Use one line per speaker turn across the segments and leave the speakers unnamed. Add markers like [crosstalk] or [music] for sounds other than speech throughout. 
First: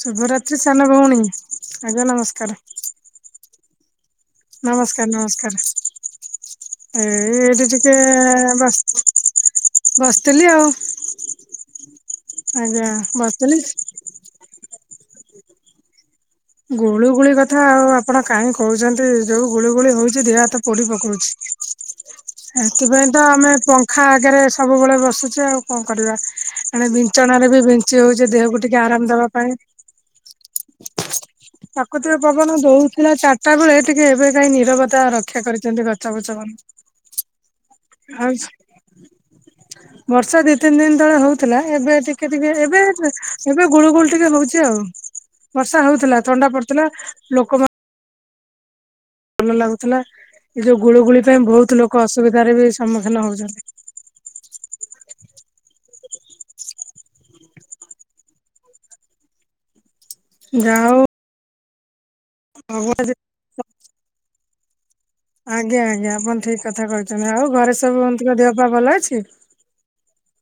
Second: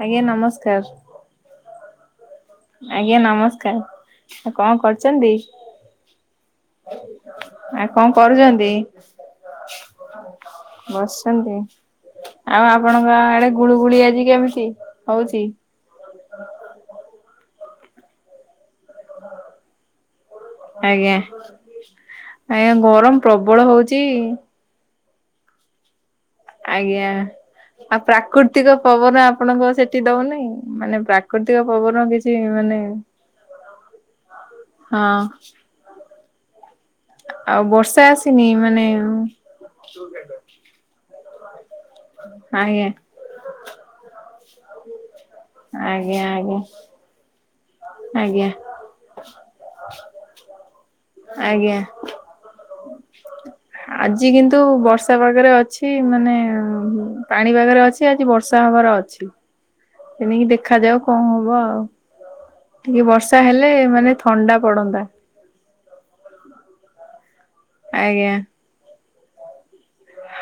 ଆଜ୍ଞା ନମସ୍କାର
ସାନ ଭଉଣୀ ଆଜ୍ଞା ନମସ୍କାର।
ଆଜ୍ଞା ନମସ୍କାର କଣ
ନମସ୍କାର
କରୁଛନ୍ତି?
ନମସ୍କାର। ଏଇ ଏଇଠି
ଆ
ଟିକେ
କଣ କରୁଛନ୍ତି?
ବସ ବସିଥିଲି ଆଉ
ବସଛନ୍ତି । ଆଉ
ଆଜ୍ଞା
ଆପଣଙ୍କ ଆଡେ
ବସିଥିଲି।
ଗୁଳୁ ଗୁଳି ଆଜି କେମିତି ହଉଛି?
ଗୁଳୁଗୁଳି କଥା ଆଉ ଆପଣ କାହିଁହୁଛନ୍ତି ଯୋଉ ଗୁଳୁଗୁଳି ହଉଛି ଦେହ ହାତ ପୋଡି
ଆଜ୍ଞା
ପକଉଛି ।
ଆଜ୍ଞା
ସେଥିପାଇଁ
ଗରମ
ତ ଆମେ
ପ୍ରବଳ ହଉଛି
ପଙ୍ଖା ଆଗରେ ସବୁବେଳେ ବସୁଛେ ଆଉ କଣ କରିବା। ମାନେ
ଆଜ୍ଞା
ବିଞ୍ଚଣାରେ ବି ବିଞ୍ଚି
ଆଉ
ହଉଛେ ଦେହକୁ ଟିକେ
ପ୍ରାକୃତିକ
ଆରାମ
ପବନ
ଦବା ପାଇଁ।
ଆପଣଙ୍କ ସେଠି ଦଉନହିଁ? ମାନେ ପ୍ରାକୃତି
ପ୍ରାକୃତିକ ପବନ ଦଉଥିଲା ଚାରିଟା ବେଳେ ଟିକେ ଏବେ କାହିଁ ନିରବତା
ହଁ
ରକ୍ଷା କରିଛନ୍ତି ଗଛ ଫଛ [inaudible]
ଆଉ ବର୍ଷା
ଆଉସ
ଆସିନି ମାନେ
ବର୍ଷା ଦି ତିନି ଦିନ ତଳେ ହଉ ଏବେ ଟିକେ ଟିକେ ଏବେ
ଆଜ୍ଞା
ଏବେ ଗୁଳୁ ଗୁଳି ଟିକେ ହଉଛି ଆଉ। ବର୍ଷା ହଉଥିଲା
ଆଜ୍ଞା
ଥଣ୍ଡା
ଆଜ୍ଞା
ପଡିୁଥିଲା ଲୋକମା
ଆଜ୍ଞା।
ଭଲ ଲାଗୁଥିଲା ଏ ଯୋଉ ଗୁଳୁଗୁଳି ପାଇଁ ବହୁତ
ଆଜ୍ଞା।
ଲୋକ ଅସୁବିଧାରେ ବି ସମ୍ମୁଖୀନ ହଉଛନ୍ତି ।
ରେ ଅଛି ମାନେ ପାଣିପାଗରେ ଅଛି ଆଜି ବର୍ଷା ହବାର ଅଛି ତେଣିକି
ଯାହା
ଦେଖାଯାଉ
ହଉ
କଣ ହବ ଆଉ ଟିକେ
ଭଗବାନ
ବର୍ଷା ହେଲେ ମାନେ ଥଣ୍ଡା ପଡନ୍ତା।
ଆଜ୍ଞା ଆଜ୍ଞା ଆପଣ ଠିକ କଥା କହିଛନ୍ତି ଆଉ ଘରେ ସବୁ
ଆଜ୍ଞା
ତିଙ୍କ ଦେହ ପା ଭଲ ଅଛି?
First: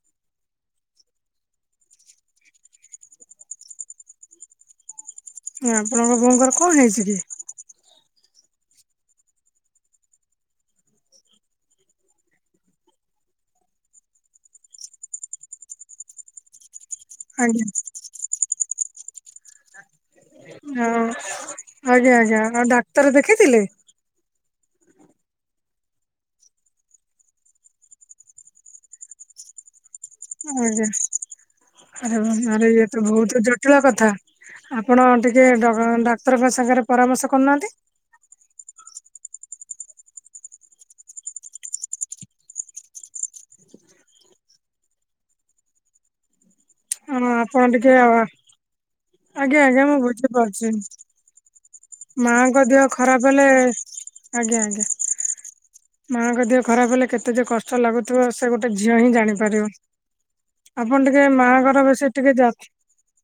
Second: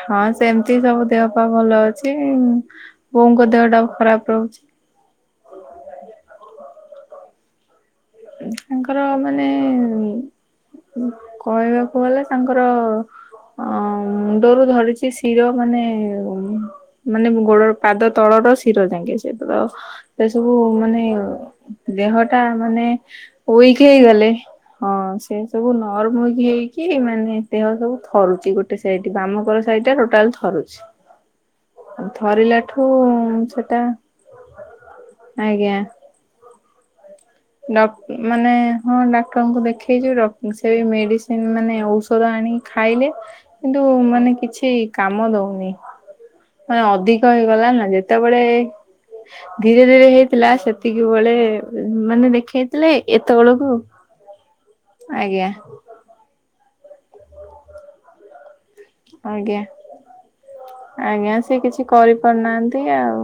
ହଁ ସେମିତି ସବୁ ଦେହ ପା ଭଲ ଅଛି ବୋଉଙ୍କ ଦେହ ଟା ଖରାପ ରହୁଚି।
ଆପଣଙ୍କ ବୋଉଙ୍କର କଣ ହେଇଛି କି?
ତାଙ୍କର ମାନେ କହିବାକୁ ଗଲେ ତାଙ୍କର ଅଁ ମୁଣ୍ଡରୁ ଧରିଚି ଶିର ମାନେ ମାନେ
ଆଜ୍ଞା
ଗୋଡର ପାଦ ତଳର ଶିର ଜାଙ୍କେ ସେ ତାର ଏ ସବୁ
ଆଉ
ମାନେ
ଆଜ୍ଞା
ଦେହ
ଆଜ୍ଞା
ଟା
ଆଉ
ମାନେ
ଡାକ୍ତର ଦେଖେଇଥିଲେ?
ଉଇକ୍ ହେଇଗଲେ ହଁ ସେ ସବୁ ନରର୍ମ ହେଇକି ମାନେ ଦେହ ସବୁ ଥରୁଚି ଗୋଟେ ସାଇଟି ବାମଙ୍କର ସାଇଟ ଟା ଟୋଟା ଟାଲ୍ ଥରୁଛି
ଆଜ୍ଞା
ଆଉ
ଆରେ
ଥରିଲା
ଆରେ ଇଏ
ଠୁ ଉଁ
ତ ବହୁତ
ଉଁ
ଜଟିଳ
ସେଟା
କଥା। ଆପଣ ଟିକେ ଡ଼ ଡାକ୍ତରଙ୍କ ସାଙ୍ଗରେ ପରାମର୍ଶ କରୁନାହାନ୍ତି।
ଡକ୍ଟ ମାନେ ହଁ ଡାକ୍ତରଙ୍କୁ ଦେଖେଇଚୁ ଡ଼କ୍ଟ ସେ ମେଡିସିନ ମାନେ ଔଷଧ ଆଣି ଖାଇଲେ କିନ୍ତୁ କୁ ମାନେ କିଛି କାମ ଦଉନି ମାନେ
ହଁ
ଅଧିକ କ
ଆପଣ
ହେଇଗଲା ନା
ଟିକେ
ଯେତେବେଳେ
ଆଜ୍ଞା ଆଜ୍ଞା
ଧୀରେ
ମୁଁ
ଧୀରେ ହେଇଥିଲା
ବୁଝିପାରୁଛି
ସେତିକି ବେଳେ ଉଁ ମାନେ
ମାଙ୍କ
ଦେଖେଇ
ଦେହ
ଥିଲେ
ଖରାପ
ଏତେ
ହେଲେ
ବଳକୁ
ଆଜ୍ଞା ଆଜ୍ଞା ମାଙ୍କ ଦେହ ଖରାପ ହେଲେ କେତେ ଯେ କଷ୍ଟ ଲାଗୁଥିବ ସେ ଗୋଟେ ଟେ ଝିଅ ହିଁ
ଆଜ୍ଞା
ଜାଣିପାରିବ ଆପଣ ଟିକେ ମାଙ୍କର ବେଶୀ ଟିକେ ଯା
କରୁନାହାନ୍ତି ଆଉ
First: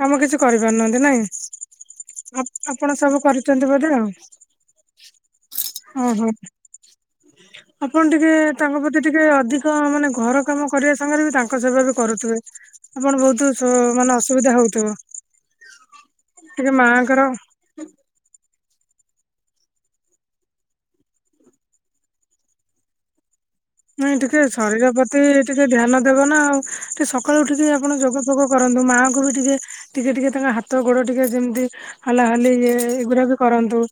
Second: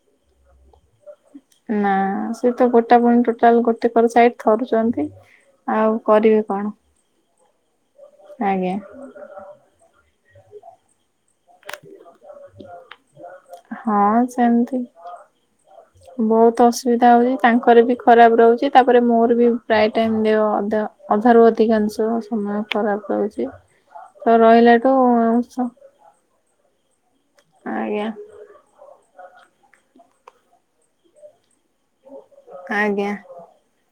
କାମ କିଛି କରିପାରୁନାହାନ୍ତି ନାଇଁ?
ନା ସେ ତ
ଆପଣ
ଗୋଟା
ସବୁ
ପୁଣି ଟୋଟାଲ
କରିଛନ୍ତି ବୋଧେ
ଗୋଟେ
ଆଉ
କର ସାଇଡ ଥରୁଚନ୍ତି ଆଉ
ଓହୋ
କରିବେ କଣ?
ଆପଣ ଟିକେ
ଆଜ୍ଞା
ତାଙ୍କ ପ୍ରତି ଟିକେ ଅଧିକ ମାନେ ଘର କାମ କରିବା ସାଙ୍ଗରେ ବି ତାଙ୍କ ସେବା ବି କରୁଥିବେ ପଣ ବହୁତ ସୁ ମାନେ
ହଁ
ଅସୁବିଧା
ସେମିତି
ହଉଥିବ
ବହୁତ
ଟିକେ
ଅସୁବିଧା
ମାଆଙ୍କର
ହଉଛି ତାଙ୍କର ବି ଖରାପ ର ରହୁଛି ତାପରେ ମୋର ବି ପ୍ରାୟ ଟାଇମ୍ ଦେହ ଅଧା ଅଧାରୁ ଅଧିକାଂଶ ସମୟ ଖରାପ ରହୁଚି।
ନାଇଁ ଟିକେ ଶରୀର ପ୍ରତି ଟିକେ ଧ୍ୟାନ ଦେବ ନା ଆଉ ଟିକେ ସ ସକାଳୁ ଉଠିକି ଆପଣ
ଆଜ୍ଞା
ଯୋଗ ଫୋଗ କରନ୍ତୁ ମାଆଙ୍କୁ ବି ଟିକେ ଟିକେ ଟିକେ ତାଙ୍କ ହାତ ଗୋଡ଼ ଟିକେ ଯେମିତି ହଲା ହଲି ଇଏ ଏଗୁରା ବି କରନ୍ତୁ।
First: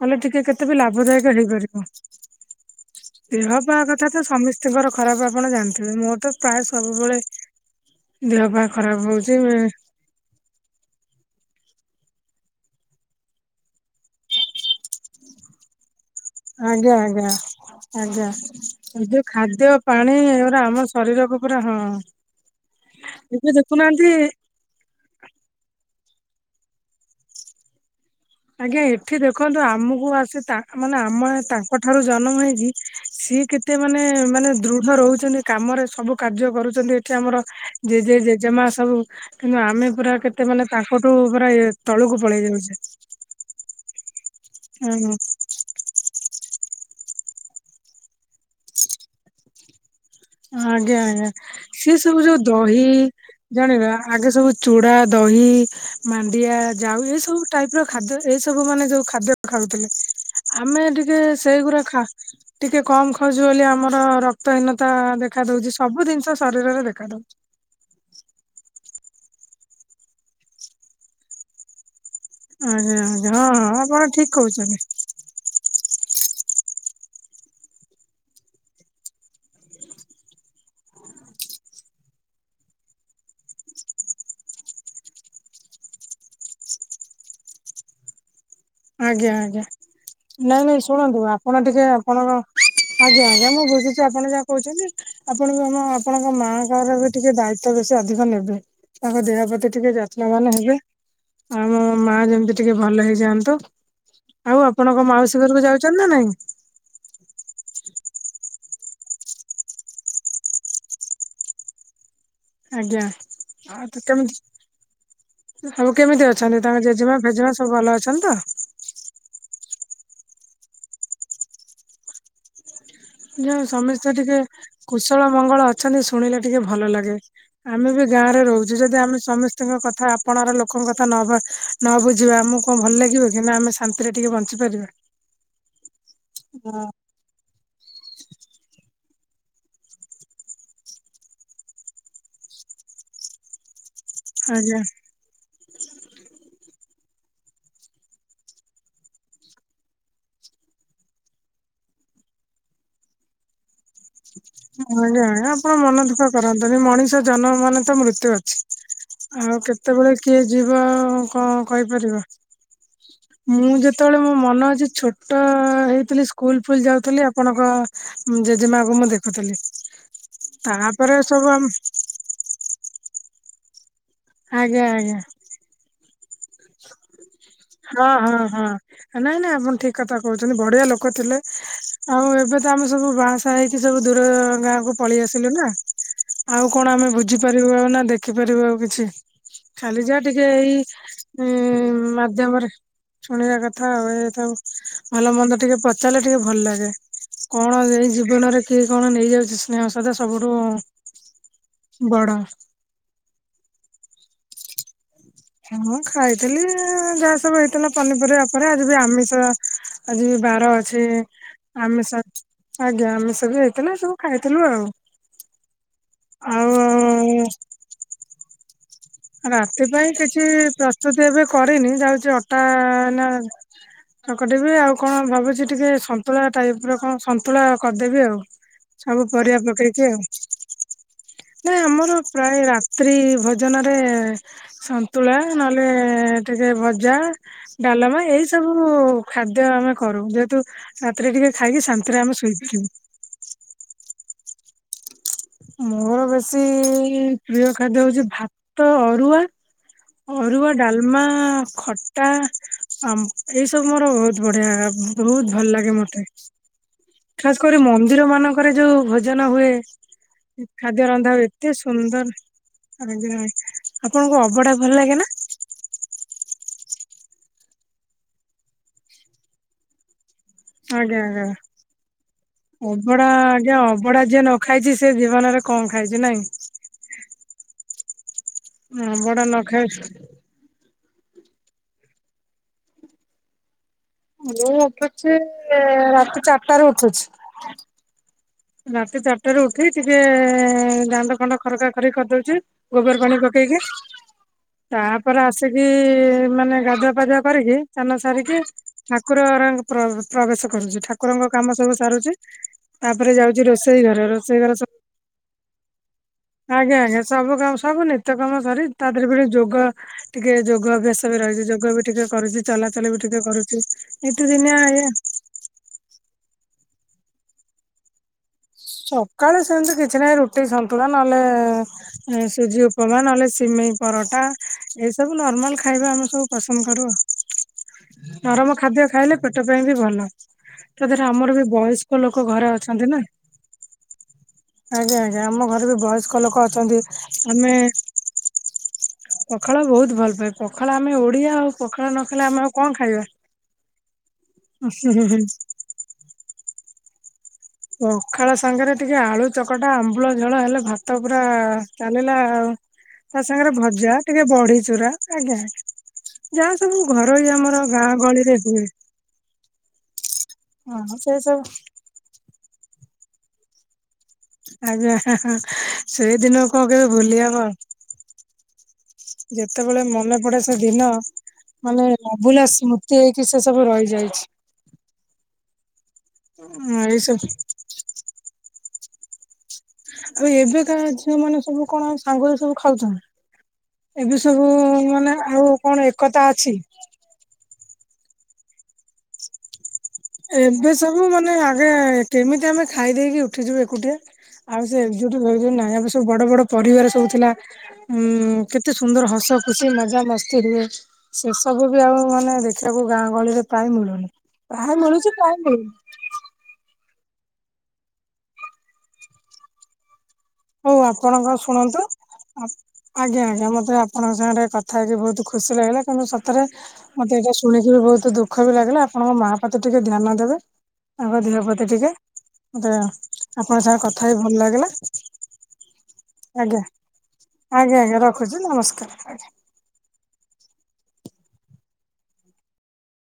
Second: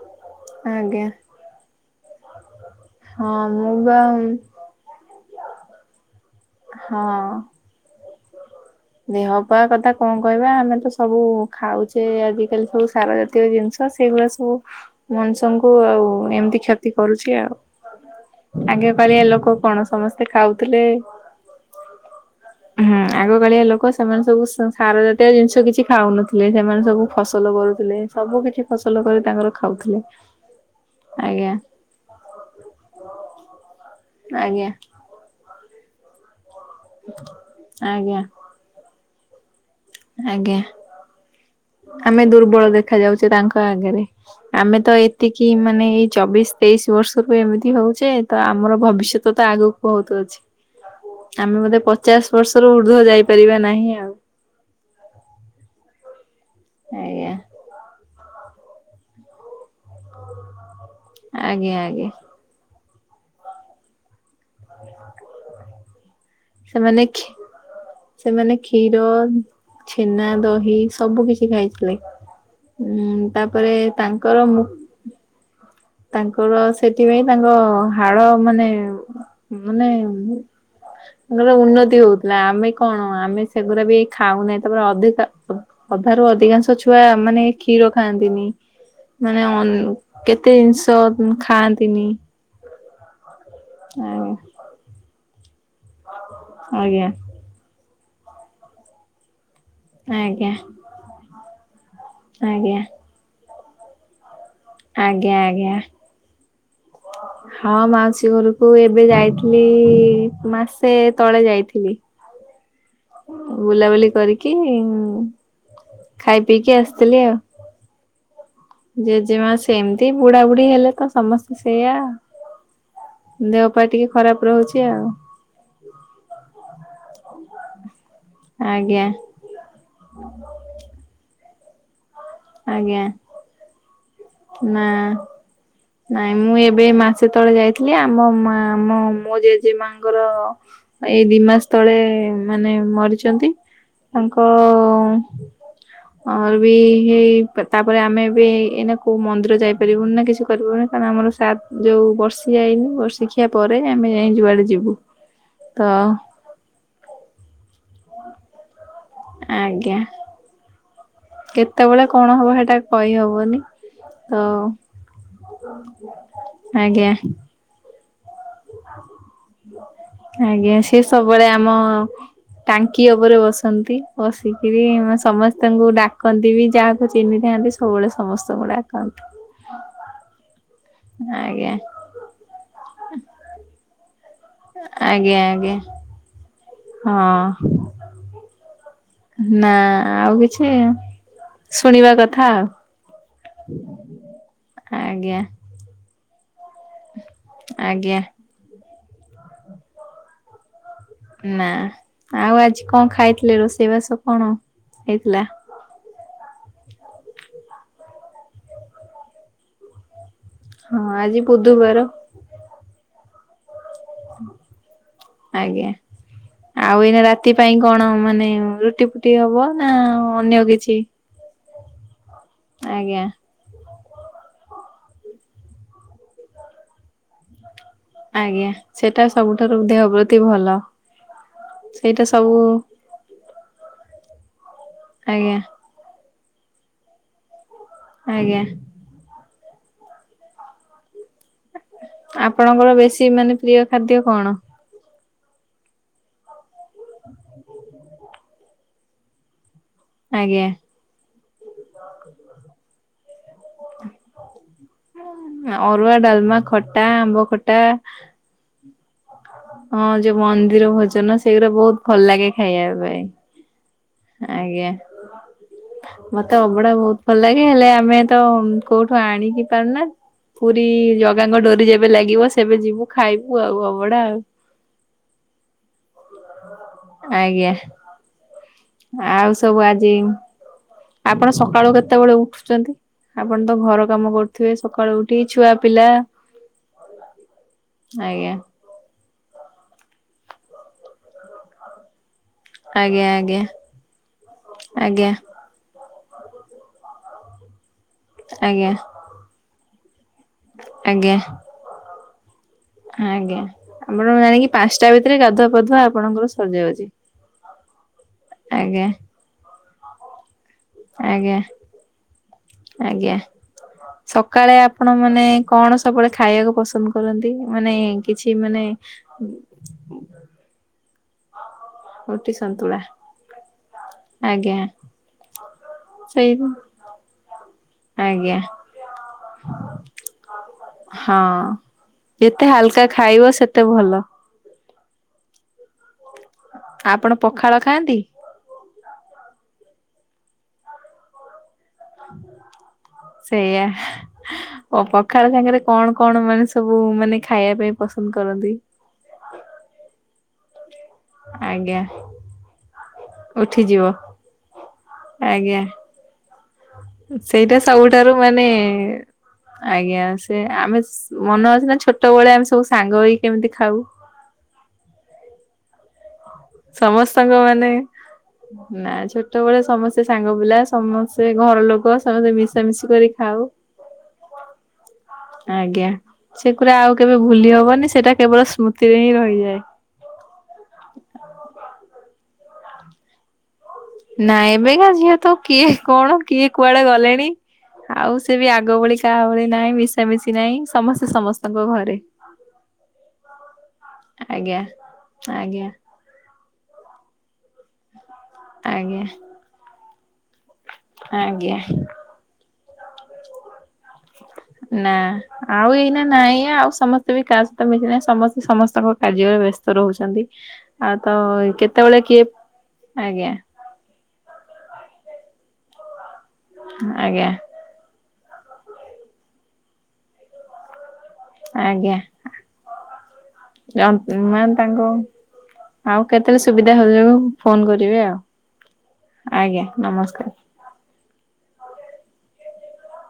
କଲେ ଟିକେ କେତେ ବି
ଆଜ୍ଞା
ଲାଭଦାୟକ ହେଇପାରିବ।
ହଁ ମୁଁ
ଟ
ବା
ତ ସମସ୍ତଙ୍କର ଖରାପ ଆପଣ ଜାଣିଥିବେ ମୋର ତ ପ୍ରାୟ ସବୁବେଳେ
ହଁ।
ଦେହ ପା ଖରାପ
ଦେହ
ହଉଛି
ପା କଥା କଣ କହିବା ଆମେ ତ ସବୁ ଖାଉଛେ ଆଜିକାଲି ସବୁ ସାର ଜାତୀୟ ଜିନିଷ ସେଇଗୁରା ସବୁ ମଣିଷଙ୍କୁ ଆଉ ଏମିତି କ୍ଷତି
ଆଜ୍ଞା
କରୁଛି
ଆଜ୍ଞା
ଆଉ
ଆଜ୍ଞା
ଆଗେ
ଯୋଉ
କାଳିଆ ଲୋକ
ଖାଦ୍ୟ
କଣ
ପାଣି
ସମସ୍ତେ
ଏଗୁରା ଆମ
ଖାଉଥିଲେ
ଶରୀର ହ ପରା ହଁ।
ହୁଁ
ଏବେ
ଆଗକାଳିଆ ଲୋକ ସେ
ଦେଖୁନାହାନ୍ତି
ସେମାନେ ସବୁ ସା ସାର ଜାତୀୟ ଜିନିଷ କିଛି ଖାଉନଥିଲେ ସେମାନେ ସବୁ ଫସଲ କରୁଥିଲେ ସବୁ କିଛି
ଆଜ୍ଞା
ଫସଲ
ଏଠି
କରି ତାଙ୍କର
ଦେଖନ୍ତୁ
ଖାଉଥିଲେ
ଆମକୁ ଆସି ତା ମାନେ ଆମେ
ଆଜ୍ଞା
ତାଙ୍କ ଠାରୁ ଜନମ ହେଇକି ସିଏ କେ ଏତେ ମାନେ ମାନେ
ଆଜ୍ଞା
ଦୃଢ ରହୁଛନ୍ତି କାମରେ ସବୁ କାର୍ଯ୍ୟ କରୁ ଚନ୍ତି ଏଠି ଆମର ଜେଜେ
ଆଜ୍ଞା
ଜେଜେମା ସବୁ। କିନ୍ତୁ ଆମେ ପୁରା କେତେ
ଆଜ୍ଞା
ମାନେ ତାଙ୍କଠୁ ପୁରା ଇଏ ତଳକୁ ପଳେଇ ଯାଉଛେ।
ସେ ତାଙ୍କ ଆଗେରେ ଆମେ ତ
ହୁଁ
ଏତିକି ମାନେ ଏଇ ଛୋ ଚବିଶ ତେଇଶି ବର୍ଷରୁ ଏମିତି ହଉଛେ ତ ଆମର ଭବିଷ୍ୟତ ତ ଆଗ
ଆଜ୍ଞା ଆଜ୍ଞା ସେ
ପଚାଶ
ସବୁ ଯୋଉ
ବର୍ଷରୁ
ଦହି
ଉର୍ଦ୍ଧ୍ୱ ଯାଇପାରିବା ନାହିଁ
ଜାଣିବା
ଆଉ
ଆଗେ ସବୁ ଚୁଡା ଦହି ମାଣ୍ଡିଆ ଯାଉ ଏ
ଆଜ୍ଞା
ସବୁ ଟାଇପ ର ଖାଦ୍ୟ ଏ ସବୁ ମାନେ ଯୋଉ ଖାଦ୍ୟ ଖାଉଥିଲେ। ଆମେ ଟିକେ
ଆଜ୍ଞା
ସେଇଗୁରା ଖା
ଆଜ୍ଞା
ଟିକେ କମ ଖାଉଚୁ ବୋଲି ଆମର ରକ୍ତହୀନ ତା ଦେଖା ଦଉଛି ସବୁ ଜିନିଷ
ସେମାନେ
ଦେଖା
ଖି
ଦଉଛି।
ସେମାନେ ଖିର ର ଛେନା ଦହି ସବୁ କିଛି ଖାଇଥିଲେ।
ଆଜ୍ଞା
ହୁଁ
ଆଜ୍ଞା ହଁ
ତାପରେ
ହଁ ଆପଣ ଠିକ
ତାଙ୍କର ମୁଁ।
କହୁଛନ୍ତି
ତାଙ୍କର ସେଥିପାଇଁ ତାଙ୍କ ହାଡ ମାନେ। ମାନେ। ତାଙ୍କର ଉନ୍ନତି ହଉଥିଲା ଆମେ କଣ ଆମେ ସେଗୁରା ବି ଖାଉନେ ତାପରେ ଅଧିକା। ଅଧାରୁ ଅଧିକାଂଶ ଛୁଆ ମାନେ କ୍ଷୀର ଖାଆନ୍ତିନି
ଆଜ୍ଞା
ମାନେ ଅ
ଆଜ୍ଞା
କେ
ନାଇଁ ନାଇଁ ଶୁଣନ୍ତୁ ଆପଣ ଟିକେ ଆପଣଙ୍କ। ଆଜ୍ଞା ଆଜ୍ଞା ମୁଁ ବୁଝୁଛି ଆପଣ ଯାହା କହୁଛନ୍ତି ଆପଣ ବି ଆମ। ଆପଣଙ୍କ ମା
ଆଜ୍ଞା
ଙ୍କର
ଆଜ୍ଞା
ବି ଟିକେ ଦାୟିତ୍ୱ ବେଶୀ ଅଧିକ ନେବେ ତାଙ୍କ ଦେହ ପ୍ରତି। ଟିକେ
ଆଜ୍ଞା
ଯତ୍ନବାନ ହେବେ ଆ ଆମ ମା ଯେମିତି ଟିକେ ଭଲ ହେଇଯାଆନ୍ତୁ। ଆଉ ଆପଣଙ୍କ ମାଉସୀ
ଆଜ୍ଞା
ଘରକୁ
ଆଜ୍ଞା
ଯାଉଛନ୍ତି ନା ନାଇଁ
ହଁ ମା ସି ଘରକୁ ଏବେ ଯାଇଥିଲି ମାସେ ତଳେ ଯାଇଥିଲି।
ଆଜ୍ଞା। ଆଉ
ବୁଲାବୁଲି
କେମିତି
କରିକି।
ସବୁ କେମିତି
ଖାଇ
ଅଛନ୍ତି
ପିଇକି
ତାଙ୍କ ଜେଜେମା
ଆସିଥିଲି ଆଉ।
ଫେଜେମା ସବୁ ଭଲ ଅଛନ୍ତି ତ।
ଜେଜେମା ସେମିତି ବୁଢା ବୁଢୀ ହେଲେ ତ ସମସ୍ତେ ସେଇଆ।
ଯା
ଦେହ ପା
ସମସ୍ତେ ଟିକେ
ଖରାପ ରହୁଛି ଆଉ
କୁଶଳ ମଙ୍ଗଳ ଅଛନ୍ତି ଶୁଣିଲେ ଟିକେ ଭଲ ଲାଗେ। ଆମେ ବି ଗାଁ ରେ ରହୁଛୁ ଯଦି
ଆଜ୍ଞା
ଆମେ ସମସ୍ତଙ୍କ କଥା ଆପଣାର ଲୋକଙ୍କ କଥା ନ ବା ନ ବୁଝ ଝିବା ଆମକୁ କଣ ଭଲ
ଆଜ୍ଞା
ଲାଗିବ କି ନା ଆମେ ଶାନ୍ତିରେ ଟିକେ
ନା।
ବଞ୍ଚିପାରିବା।
ନାଇଁ ମୁଁ ଏବେ ଏ ମାସେ ତଳେ ଯାଇ ଥିଲି ଆମ ମା ଆମ ମୋ ଜେଜେ ମାଙ୍କର ଏଇ ଦି ମାସ ତଳେ ମାନେ। ମରିଛନ୍ତି ତାଙ୍କ।
ଆଜ୍ଞା
ଅଁ ମୋର ବି ହେଇ ପା ତାପରେ ଆମେ ବି ଏ-ଏଇନା। କୋଉ ମନ୍ଦିର ଯାଇପାରିବୁନି ନା କିଛି କରିବୁନି କାରଣ ଆମର ସା ଯୋଉ ବର୍ଷି ଯାଇନି ବର୍ଷିକିଆ ପରେ। ଆମେ ଯାଇ ଯୁଆଡେ
[unintelligible]
ଯିବୁ
ଆପଣ
ତ
ମନ ଦୁଃଖ କରନ୍ତୁନି ମଣିଷ ଜନମ ମାନେ ତ ମୃତ୍ୟୁ ଅ ଆଉ
ଆଜ୍ଞା।
କେତେବେଳେ କିଏ ଯିବ ଆଉ କଣ
କେତେବେଳେ
କହିପାରିବା।
କଣ ହବ ସେଟା କହିହବନି
ମୁଁ ଯେତେବେଳେ ମୋ
ତ
ମନ ଅଛି ଛୋଟ ହେଇଥିଲି ସ୍କୁଲ ଫୁଲ
ଆଜ୍ଞା
ଯାଉଥିଲି ଆପଣଙ୍କ। ଜେଜେମା କୁ ମୁଁ ଦେଖୁଥିଲି
ଆଜ୍ଞା
ତାପରେ ସବୁ ଆମ।
ଖୀଅ ଉପରେ ବସନ୍ତି ବସିକିରି
ଆଜ୍ଞା ଆଜ୍ଞା
ମ ସମସ୍ତଙ୍କୁ ଡା କନ୍ତି ବି ଯାହାକୁ ଚିହ୍ନିଥାନ୍ତି ସବୁବେଳେ
ହଁ ହଁ ହଁ
ସମସ୍ତଙ୍କୁ ଡାକନ୍ତି।
କୁଥିଲେ
ଆଜ୍ଞା
ଆଉ ଏବେ ତ ଆମ ସବୁ ବାହାସା ହେଇକି ସବୁ ଦୁ ଅ ଗାଁକୁ ପଳେଇ
ଆଜ୍ଞା
ଆସିଲୁ ନା।
ଆଜ୍ଞା
ଆଉ କଣ ଆମେ
ହଁ
ବୁଝିପାରିବୁ ଆଉ ନା ଦେଖିପାରିବୁ ଆଉ କିଛି
ନା
ଖାଲି ଯା
ଆଉ
ଟିକେ
କିଛି
ଏଇ। ଉଁ
ଶୁଣିବା କଥା ଆଉ।
ମାଧ୍ୟମରେ ଶୁଣିବା କଥା ଆଉ ଏ ସବୁ ଭଲ
ଆଜ୍ଞା
ମନ୍ଦ ଟିକେ ପଚାରିଲେ ଟିକେ ଭଲ ଲାଗେ। କଣ ଏଇ
ଆଜ୍ଞା
ଜୀବନରେ କିଏ କଣ ନେଇଯାଉଛି ସ୍ନେହ ସଧା ସବୁଠୁ।
ନା
ବଡ।
ଆଉ ଆଜି କଣ ଖାଇଥିଲେ ରୋଷେଇ ବାସ କଣ ହେ
ହଁ ହଁ ଖା ଖାଇଥିଲି ଯାହା ସବୁ ହେଇଥିଲା ପନିପରିବା ଉପରେ ଆଜି ବି ଆମିଷ ଆଜି। ବାର ଅଛି
ହଁ ଆଜି ବୁଧବାର
ଆମିଷ। ଆଜ୍ଞା ଆମିଷ ବି ହେଇଥିଲା ସବୁ ଖାଇଥିଲୁ ଆଉ।
ଆଜ୍ଞା ଆଉ ଏଇନା ରାତି ପାଇଁ କଣ ମାନେ ରୁଟି ଟି ହବ ନା ଅନ୍ୟ କିଛି?
କରେନି ଯାଉଚି ଅଟା
ଆଜ୍ଞା
ନା ଚକଟିବି ଆଉ କଣ ଭାବୁଚି ଟିକେ ସନ୍ତୁଳା ଟାଇପ ର କଣ ସନ୍ତୁଳା କରିଦେବି ଆଉ
ଆଜ୍ଞା ସେଟା
ସବୁ ପରିବା
ସବୁଠାରୁ ଦେହ
ପକେଇକି ଆଉ।
ପ୍ରତି ଭଲ।
ନା ଆମର
ସେଇଟା ସବୁ
ପ୍ରାୟ ରାତ୍ରି ଭୋଜନରେ ଏ ସନ୍ତୁଳା
ଆଜ୍ଞା
ନହେଲେ ଟିକେ ଭଜା। ଡାଲମା ଏଇ
ଆଜ୍ଞା
ସବୁ ଖାଦ୍ୟ ଆମେ କରୁ ଯେହେତୁ ରାତିରେ ଟିକେ ଖାଇକି ଶାନ୍ତିରେ ଆମେ ଶୋଇପାରିବୁ
ଆପଣଙ୍କର ବେଶୀ ମାନେ ପ୍ରିୟ ଖାଦ୍ୟ କଣ?
ମୋର ବେଶୀ ପ୍ରିୟ ଖାଦ୍ୟ ହଉଚି ଭାତ ଅରୁଆ।
ଆଜ୍ଞା
ଅରୁଆ ଡାଲମା ଖଟା ଆମ୍ ଏଇ ସବୁ ମୋର ବହୁତ ଭ ଆ ବହୁତ ଭଲ ଲାଗେ
ଅରୁଆ
ମତେ
ଡାଲମା ଖଟା ଆମ୍ବ
ଖାସ
ଖଟା
କରି ମନ୍ଦିର ମାନଙ୍କରେ ଯୋଉ ଭୋଜନ। ହୁଏ
ହଁ ଯୋଉ ମନ୍ଦିର
ଖାଦ୍ୟ
ଭୋଜନ
ରନ୍ଧା ହୁଏ
ସେଗୁରା
ଏତେ
ବହୁତ ଭଲ
ସୁନ୍ଦର
ଲାଗେ ଖାଇବା
।
ପାଇଁ
[unintelligible] ଆପଣଙ୍କୁ ଅବଡା
[unintelligible] ମତେ ଅ ବଡା ବହୁତ ଭଲ ଲାଗେ ହେଲେ ଆମେ ତ କୋଉଠୁ ଆଣିକି ପାରୁନା। ପୁରୀ
ଆଜ୍ଞା
ଜଗା
ଆଜ୍ଞା
ଙ୍କ ଡୋରି ଯେବେ ଲାଗିବ ସେବେ ଯିବୁ
ଅବଢା
ଖାଇବୁ
ଆଜ୍ଞା
ଆଉ
ଅବଢା
ଅବଡା ଆଉ।
ଯିଏ ନ ଖାଇଛି ସେ ଜୀବନରେ କଣ ଖାଇଚୁ ନାଇଁ?
ଆଜ୍ଞା
ଅବଢା ନ
ଆଉ ସବୁ
ଖାଇ
ଆଜି ଆପଣ ସକାଳୁ କେତବେଳେ ଉଠୁଚନ୍ତି ଆପଣ ତ ଘର କାମ
ମୁ
କରୁଥିବେ ସକାଳୁ
ଉଠୁଚି
ଉଠି ଛୁଆ
ଏ
ପିଲା
ରାତି ଚାର ଟା ରେ ଉଠୁଛି।
ଆଜ୍ଞା।
ରାତି ଚାରିଟାରେ ଉଠିକି ଟିକେ ଦାଣ୍ଡ ଫାଣ୍ଡ ଖରକା ଖରିକି କରିଦଉଚି। ଗୋବର
ଆଜ୍ଞା
ପାଣି
ଆଜ୍ଞା
ପକେଇକି
ଆଜ୍ଞା
ତାପରେ ଆସିକି ମାନେ ଗାଧୁଆ ପାଧୁଆ କରିକି ସାନ ସାରିକି
ଆଜ୍ଞା
ଠାକୁର ଘର [unintelligible] ପ୍ରବେଶ କରୁଚି
ଆଜ୍ଞା
ଠାକୁରଙ୍କ କାମ ସବୁ ସାରୁଚି। ପରେ
ଆଜ୍ଞା।
ଯାଉଚି ରୋଷେଇ ଘରେ
ଆମର
ରୋଷେଇ
ଜାଣିକି
ଘର ସ
ପାଞ୍ଚଟା ଭିତରେ ଗାଧୁଆ ପାଧୁଆ ଆପଣଙ୍କର
ଆଜ୍ଞା
ସରିଯାଉଛି
ଆଜ୍ଞା ସବୁ କାମ ସବୁ ନିତ୍ୟ କାମ ସରି
ଆଜ୍ଞା
ତା ଦେହରେ ବି ଯୋଗ ଟିକେ ଯୋ ଗ ଅଭ୍ୟାସ ବି
ଆଜ୍ଞା।
ରହିଚି ଯୋଗ ବି ଟିକେ କରୁଚି ଚଲାଚଲି ବି
ଆଜ୍ଞା।
ଟିକେ କରୁଚି ନିତି
ସକାଳେ
ଦିନିଆ
ଆପଣ
ଏଇଆ।
ମାନେ କଣ ସବୁବେଳେ ଖାଇବାକୁ ପସନ୍ଦ କରନ୍ତି ମାନେ କିଛି ମାନେ
ସକାଳେ ସେମିତି କିଛି ନାଇଁ ରୁଟି ସନ୍ତୁଳା। ନହେଲେ
ରୁଟି
ସୁଜି
ସନ୍ତୁଳା
ଉପମା ନହେଲେ ସିମେଇ। ପରଟା
ଆଜ୍ଞା
ଏଇସବୁ ନର୍ମାଲ୍ ଖାଇବା ଆମେ ସବୁ
ସେଇ
ପସନ୍ଦ କରୁ ଆଉ।
ଆଜ୍ଞା
ନରମ ଖାଦ୍ୟ ଖାଇଲେ ପେଟ ପାଇଁ ବି ଭଲ। ତା ଧିଅରେ ଆମର ବି
ହଁ।
ବୟସ୍କ ଲୋକ ଘରେ ଅଛନ୍ତି ନା।
ଏତେ ଭଲ।
ଆଜ୍ଞା ଆଜ୍ଞା ଆମ ଘରେ ବି ବୟସ୍କ ଲୋକ ଅଛନ୍ତି।
ଆପଣ ପଖାଳ
ଆମେ
ଖାଆନ୍ତି?
ପଖାଳ ବହୁତ ଭଲ ପାଏ ପଖାଳ ଆମେ ଓଡିଆ ଆଉ। ପଖାଳ ନ ଖାଇଲେ ଆମେ ଆଉ କଣ ଖାଇବା?
ସେଇଆ ଓ ପଖାଳ ସାଙ୍ଗରେ କଣ କଣ ମାନେ ସବୁ ମାନେ ଖାଇବା ପାଇଁ ପସନ୍ଦ
ପଖାଳ
କରନ୍ତି?
ସାଙ୍ଗରେ ଟିକେ ଆଳୁ ଚକଟା ଆମ୍ବୁଳ ଝୋଳ ହେଲେ ତ ପୁରା
ଆଜ୍ଞା
ଚାଲିଲା ଆଉ। ତା ସାଙ୍ଗରେ
ଉଠିଯିବ
ଭଜା ଟିକେ ବଢି ଚୁରା ଆଜ୍ଞା ଆଜ୍ଞା। ଯାହା ସବୁ ଘରୋଇ
ସେଇଟା
ଆମର ଗାଁ
ସବୁଠାରୁ
ଗହଳିରେ
ମାନେ
ହୁଏ।
ଆଜ୍ଞା ସେ ଆମେସ୍
ହଁ ସେ ସବୁ
ମନ ଅଛି ନା ଛୋଟ ବେଳେ ଆମେ ସବୁ ସାଙ୍ଗ ହେଇକି କେମିତି ଖାଉ?
ଆଜ୍ଞା ହାଁ ହାଁ ସେଇଦିନ କଣ କେବେ ଭୁଲି
ସମସ୍ତଙ୍କ
ହବ?
ମାନେ ନା ଛୋଟବେଳେ
ଯେତେବେଳେ
ସମସ୍ତେ
ମନ
ସାଙ୍ଗ
ପଡେ ସେ
ପିଲା
ଦିନ
ସମସ୍ତେ ଘର ଲୋକ
ମାନେ
ସମସ୍ତେ
ଅଭୁଲା
ମିଶାମିଶି
ସ୍ମୃତି
କରି
ହେଇକି।
ଖାଉ।
ସେ ସବୁ ରଇଯାଇଛି।
ଆଜ୍ଞା ସେ ଗୁରା ଆଉ
ଏଇ
କେବେ
ସବୁ
ଭୁଲି ହବନି ସେଟା କେବଳ ସ୍ମୃତିରେ ହିଁ ରହିଯାଏ।
ଆଉ ଏବେକା ଝିଅ ମାନେ ସବୁ କଣ ସାଙ୍ଗରେ ସବୁ ଖାଉଚନ୍ତି?
ନାଇ ଏବେକା ଝିଅ ତ କିଏ କଣ
ଏକତା
କିଏ
ଅଛି
କୁଆଡେ ଗଲେଣି। ଆଉ ସେ ବି ଆଗ ଭଳି କା ଆଉ ନାହିଁ ମିସି
ଏବେ ସବୁ ମାନେ, ଆଗେ କେମିତି ଆମେ ଖାଇଦେଇକି ଉଠି ଯିବୁ ଏକୁଟିଆ।
ଆଜ୍ଞା
ଆଉ ସେ ଏକଜୁଟ୍ ଭାଲିଆ
ଆଜ୍ଞା
ନାଇଁ। ଆମ ସବୁ ବଡ ବଡ ପରିବାର ସବୁ ଥିଲା। ହୁଁ କେତେ ସୁନ୍ଦର,
ଆଜ୍ଞା
ହସ, ଖୁସି ମଜା ମସ୍ତି ହୁଏ
ଆଜ୍ଞା
।ସେସବୁ ବି ଆଉ ମାନେ ଦେଖ ସବୁ ଗାଁ ଗହଳିରେ ପ୍ରାୟ ମିଳୁନି। ପ୍ରାୟ ମିଳୁଛି ।
ନା, ଆଉ ଏଇନା ନାଇଁ, ଆଉ ସମସ୍ତେ କେତେ ବି କାହା ସହିତ ମିସି ନାହିଁ ସମସ୍ତେ, ସମସ୍ତଙ୍କ କାର୍ଯ୍ୟରେ, ବ୍ୟସ୍ତ ରହୁଛନ୍ତି।
ହଉ
ଆଉ ତ
ଆପଣଙ୍କ ଶୁଣନ୍ତୁ,
କେତେବେଳେ କିଏ
ଆଜ୍ଞା ଆଜ୍ଞା। ମତେ ଆପଣଙ୍କ ସାଙ୍ଗରେ କଥା ହେଇକି ବହୁତ ଖୁସି ଲାଗିଲା। କିନ୍ତୁ ସତରେ ମତେ
ଆଜ୍ଞା
ଏଇଟା ଶୁଣିକି ବି ବହୁତ ଦୁଃ ଦୁଃଖ ବି ଲାଗିଲା ।ଆପଣଙ୍କ ମା ପତି ଟିକେ ଧ୍ୟାନ ଦେବେ। ତାଙ୍କ ଦେହ ପ୍ରତି ଟିକେ,
ଆଜ୍ଞା।
ମୋତେ ଆପଣଙ୍କ ସାଙ୍ଗରେ କଥା ହେଇକି ଟିକେ, ଭଲ
ମାନେ
ଲାଗିଲା।
ତାଙ୍କ ଆଉ କେତେବେଳେ
ଆଜ୍ଞା।
ସୁବିଧା ହଲେ, ଫୋନ
ଆଜ୍ଞା
କରି
ଆଜ୍ଞା
ବେ
ରଖୁଛି ନମସ୍କାର
।ଆଜ୍ଞା, ନମସ୍କାର। ନମସ୍କାର [unintelligible]